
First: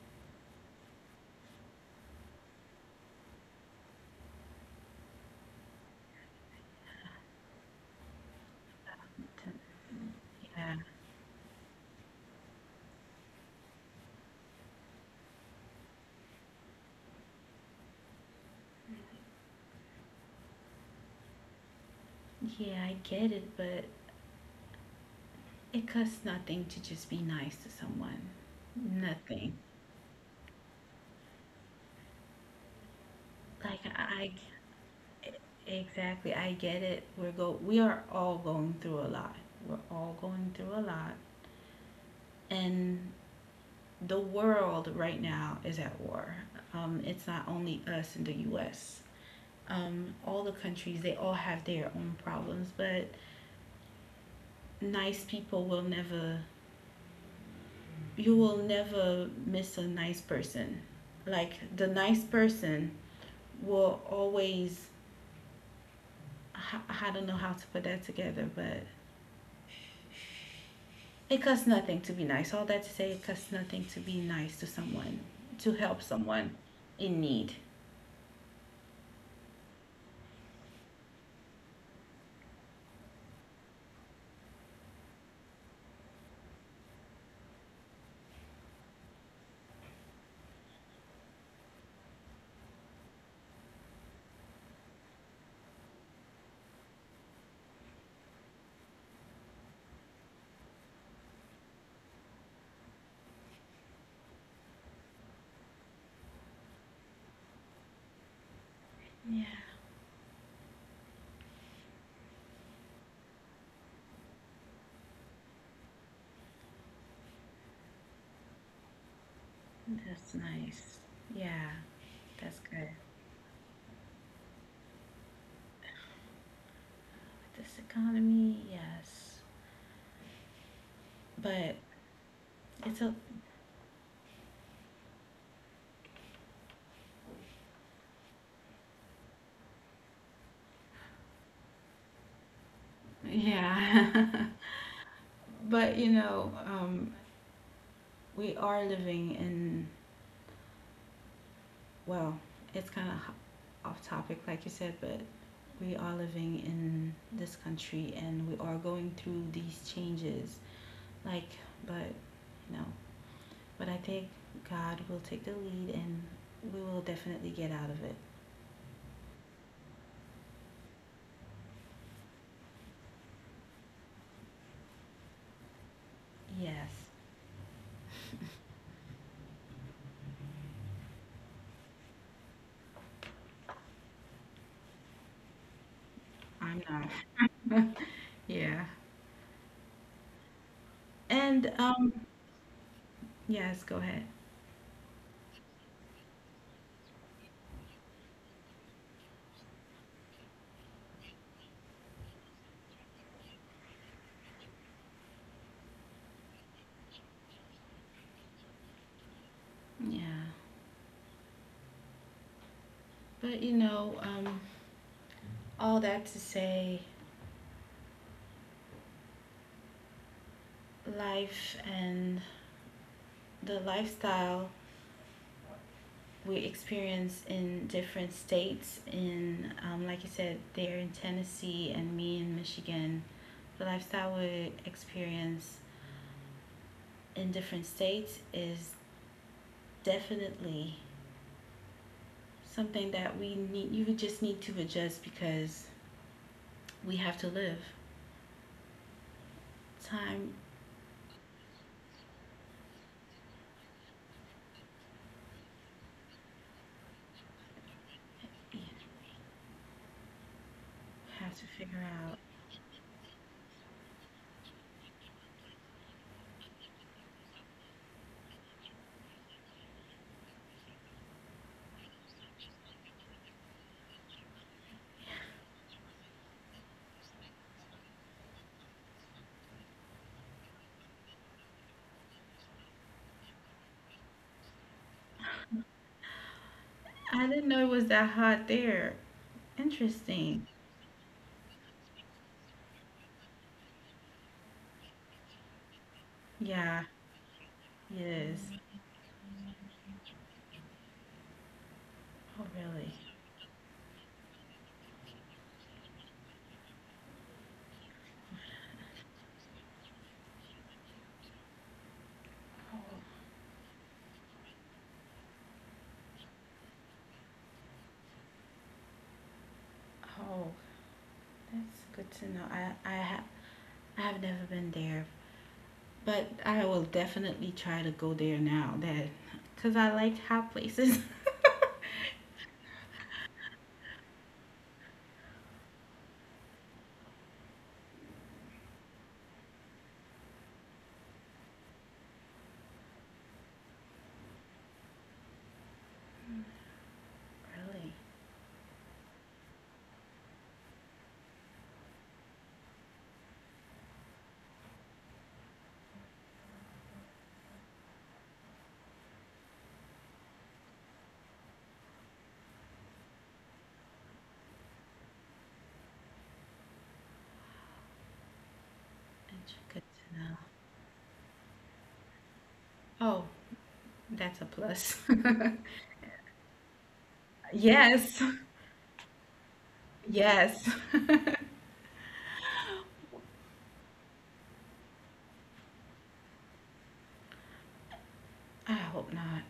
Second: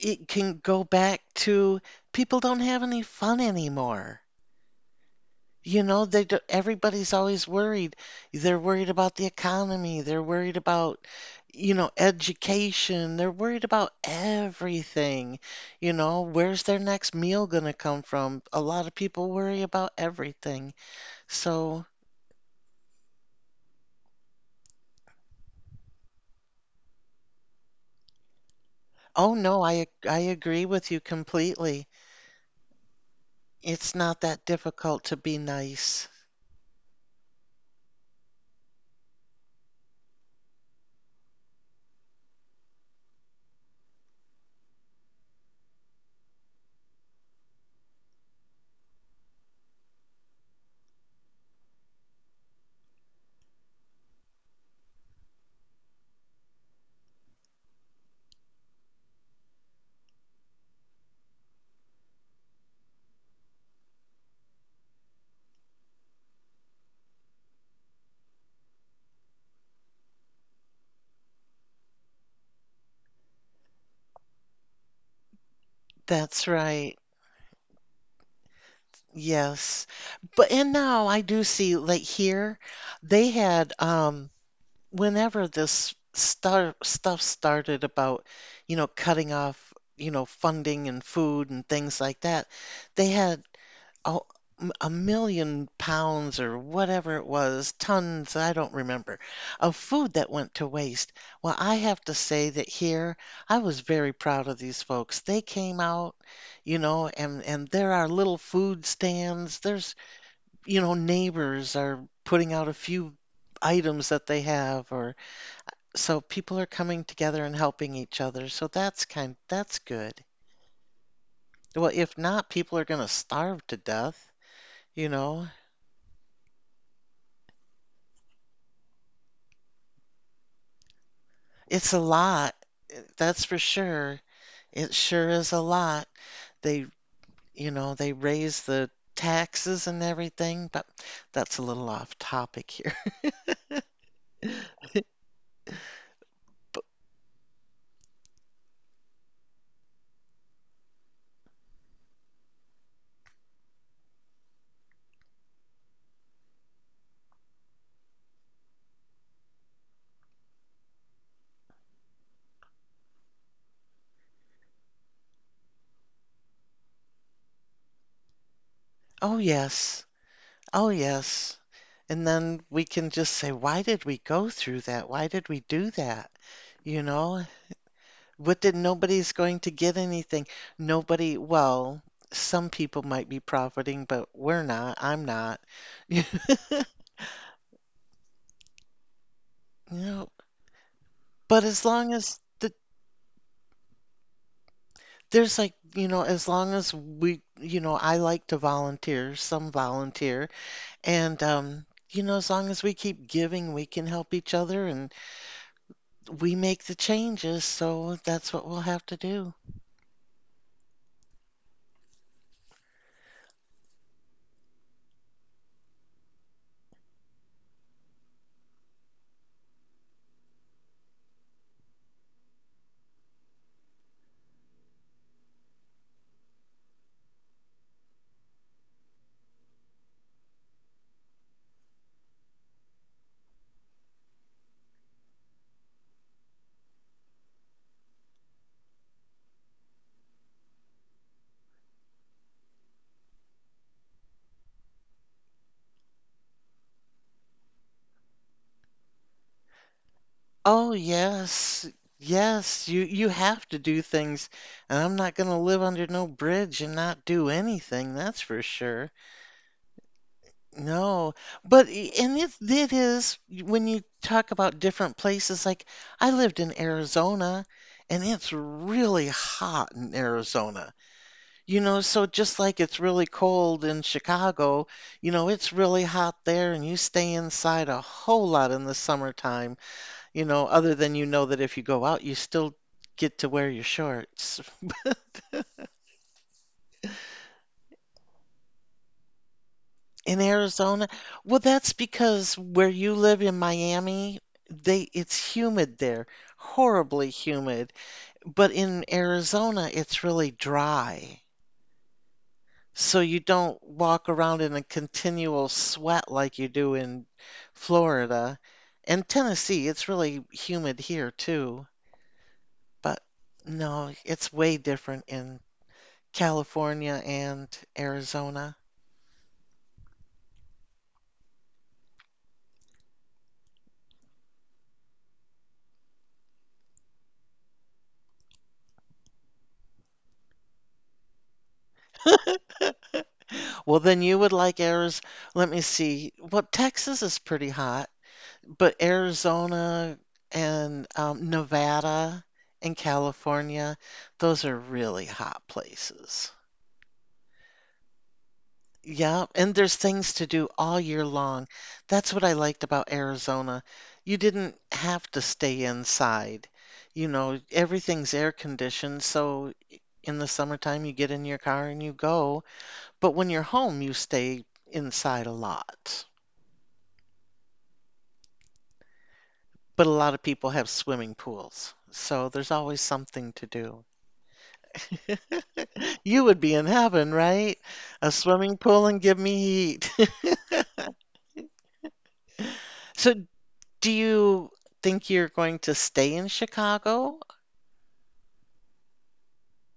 S2: it can go back to people don't have any fun anymore. You know, they do, everybody's always worried. They're worried about the economy, they're worried
S1: yeah
S2: about, you know, education, they're worried about everything. You know, where's their next meal gonna come from? A lot of people worry about everything. So,
S1: yeah, I get it, but it costs nothing to just be nice to someone,
S2: oh no, I
S1: nothing,
S2: ag- I agree with you completely. It's
S1: like
S2: not that difficult to be nice.
S1: exactly, I get it, we are all going through a lot, we're all going through a lot, and the world right now is at war. It's not only us in the US. All the countries, they all have their own problems, but nice people will never, you will never miss a nice person. Like the nice person will always, I- I don't know how to put that together, but it costs nothing to be nice. All that to say, it costs nothing to be nice to someone, to help
S2: That's
S1: someone
S2: right.
S1: in need.
S2: Yes. But and now I do see like here they had whenever this star stuff started about, you know, cutting off, you know, funding and food and things like that, they had a, 1 million pounds or whatever it was, tons, I don't remember, of food that went to waste. Well, I have to say that here I was very proud of these folks. They came out, you know, and there are little food stands.
S1: Yeah,
S2: There's, you know, neighbors are putting out a few items that they have or so people are coming together and helping each other. So that's good.
S1: that's nice.
S2: Well,
S1: Yeah.
S2: if not, people are
S1: That's
S2: going to
S1: good.
S2: starve to death, you know.
S1: With this economy, yes.
S2: It's a
S1: But
S2: lot.
S1: it's
S2: That's
S1: a
S2: for sure. It sure is a lot. They, you know, they raise the taxes and everything, but that's a little off topic here.
S1: Yeah. But you know, we are living in well, it's kind of off topic, like you said, but we are living in this country and we are going through these changes. Like, but you know, but I think God will take the lead and we will definitely get out of it.
S2: Oh, yes. Oh, yes. And then we can just say, why did we go through that? Why did we do that? You
S1: Yes,
S2: know, what did nobody's going to get anything? Nobody, well, some people might be profiting, but we're not. I'm not. You
S1: I'm not. Yeah.
S2: know, but
S1: And
S2: as long as the
S1: yes, go ahead.
S2: there's like, you know, as long as we, you know, I like to volunteer, some volunteer, and you know, as long as we keep giving, we can help each other and we make the changes, so that's what we'll have to do.
S1: Yeah, but you know, all that to say, life and the lifestyle we experience in different states. In like you said, there in Tennessee and me in Michigan, the lifestyle we experience in different states is definitely something that we need. You just need to adjust because we have to live. Time,
S2: Oh, yes. Yes, you have to do things, and I'm not going to live under no bridge and not do anything, that's
S1: you
S2: for sure. No,
S1: have to
S2: but
S1: figure out.
S2: and it is when you talk about different places, like I lived in Arizona and it's really hot in Arizona. You know, so just like it's really cold in Chicago, you know, it's really hot there and you stay inside a whole lot in the summertime, you know, other than you know that if you go out, you still get to wear your shorts.
S1: I didn't know it was that hot there.
S2: In
S1: Interesting.
S2: Arizona? Well, that's because where you live in Miami, they it's humid there, horribly
S1: Yeah.
S2: humid. But in
S1: Yes.
S2: Arizona, it's really dry.
S1: Oh,
S2: So you
S1: really?
S2: don't walk around in a continual sweat like you do in Florida. And Tennessee, it's really humid here too. But
S1: Oh,
S2: no, it's way different in California and Arizona.
S1: oh, that's good to know. I have never been there, but I will definitely try to go there now. That, cause I like hot places.
S2: Well, then you would like Arizona. Let me see. Well, Texas is pretty hot, but Arizona and Nevada and California, those are really hot places.
S1: Really,
S2: Yeah, and there's things to do all year long. That's what I liked about Arizona. You didn't have to stay inside. You know, everything's air conditioned, so in the summertime you get in your car and you go, but when you're home you stay inside a lot. But
S1: that's
S2: a lot
S1: good
S2: of people
S1: to
S2: have
S1: know.
S2: swimming pools, so there's always something to
S1: Oh,
S2: do.
S1: that's a plus.
S2: You would be in heaven, right? A swimming
S1: Yes,
S2: pool and give me heat.
S1: yes.
S2: So, do you think you're going to stay in Chicago?
S1: I hope not.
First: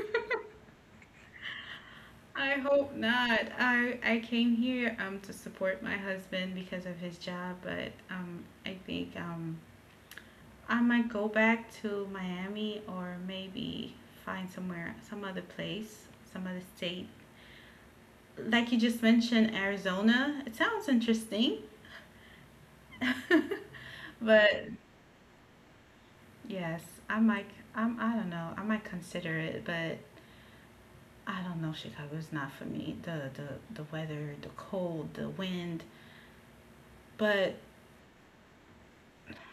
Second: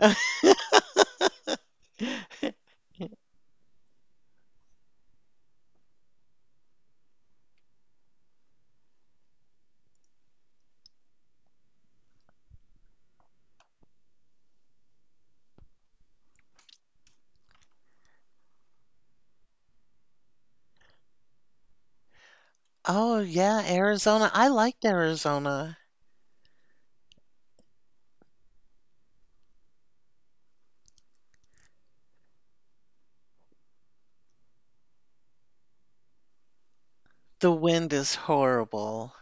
S1: I hope not. I came here to support my husband because of his job, but I think I might go back to Miami or maybe find somewhere, some other place, some other state. Like you just mentioned, Arizona. It sounds interesting,
S2: Oh, yeah, Arizona.
S1: but
S2: I liked Arizona.
S1: yes, I might. I don't know. I might consider it, but I don't know. Chicago's not for me. The weather, the cold, the wind, but
S2: The wind is horrible.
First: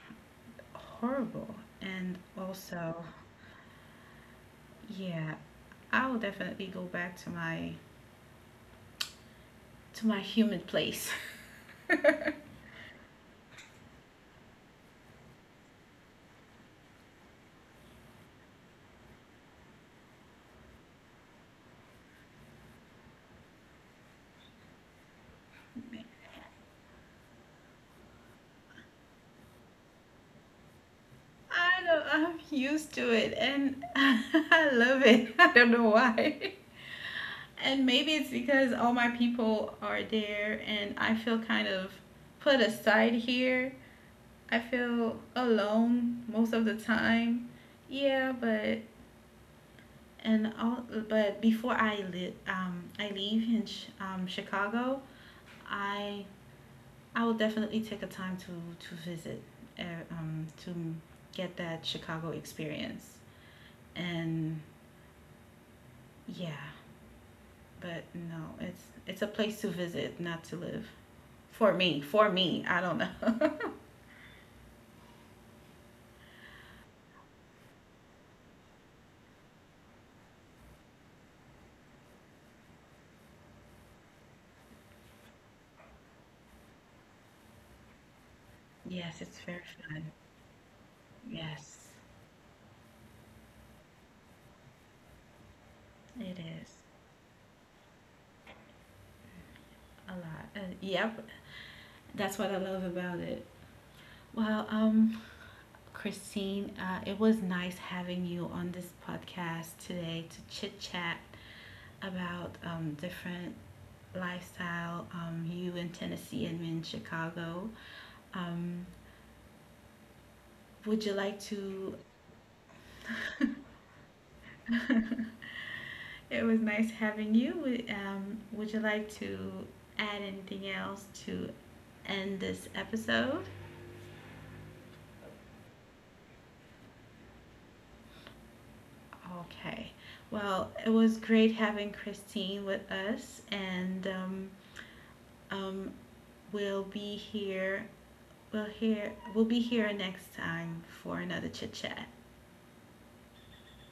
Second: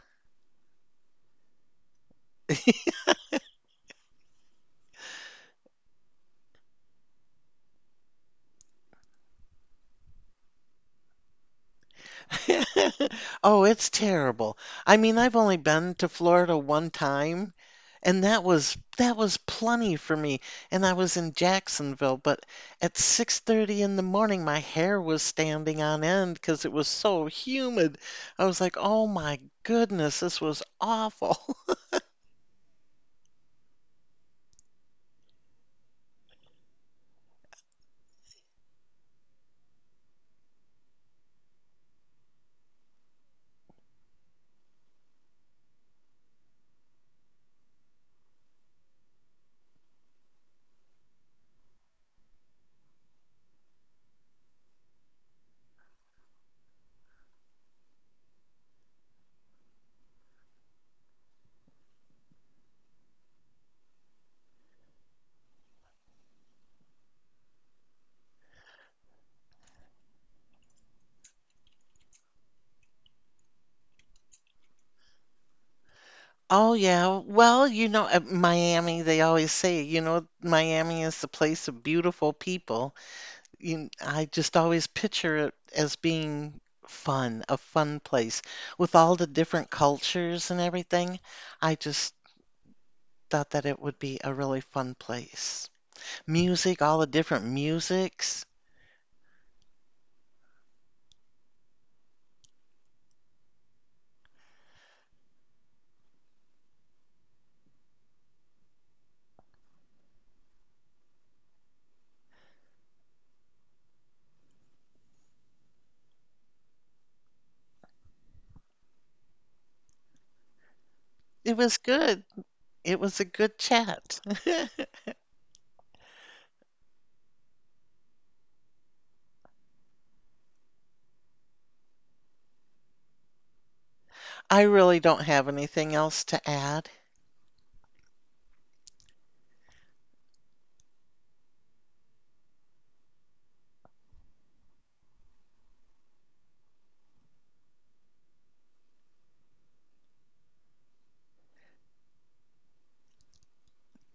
S1: horrible. And also, yeah, I will definitely go back to my humid place.
S2: Oh, it's terrible. I mean, I've only been to Florida one time, and that was plenty for me. And I was in Jacksonville, but at 6:30 in the morning my hair was standing on end because it was so humid. I was like, "Oh my goodness, this was awful."
S1: I don't I'm used to it and I love it. I don't know why. And maybe it's because all my people are there and I feel kind of put aside here. I feel alone most of the time. Yeah, but and all but I leave in Chicago, I I will definitely take a time to visit uh, to get that Chicago experience and yeah, but no, it's a place to visit, not to live. For me, I don't know.
S2: Oh yeah. Well, you know, at Miami, they always say, you know, Miami is the place of beautiful people. You, I just always picture it as being fun, a fun place
S1: Yes,
S2: with
S1: it's
S2: all
S1: very
S2: the
S1: fun.
S2: different cultures and everything.
S1: Yes,
S2: I just thought that it would be a really fun place.
S1: it
S2: Music,
S1: is
S2: all the different musics.
S1: a lot. Yep, that's what I love about it. Well, Christine, it was nice having you on this podcast today to chit chat about different lifestyle. You in Tennessee and me in Chicago. Um, would you like
S2: It
S1: to
S2: was good. It was a good chat.
S1: It was nice having you. Would you like to add anything else to end this episode?
S2: I really don't have anything else to add.
S1: Okay. Well, it was great having Christine with us, and um, we'll be here. We'll be here next time for another chit chat.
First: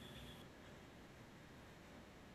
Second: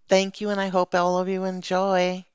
S2: Thank you, and I hope all of you enjoy.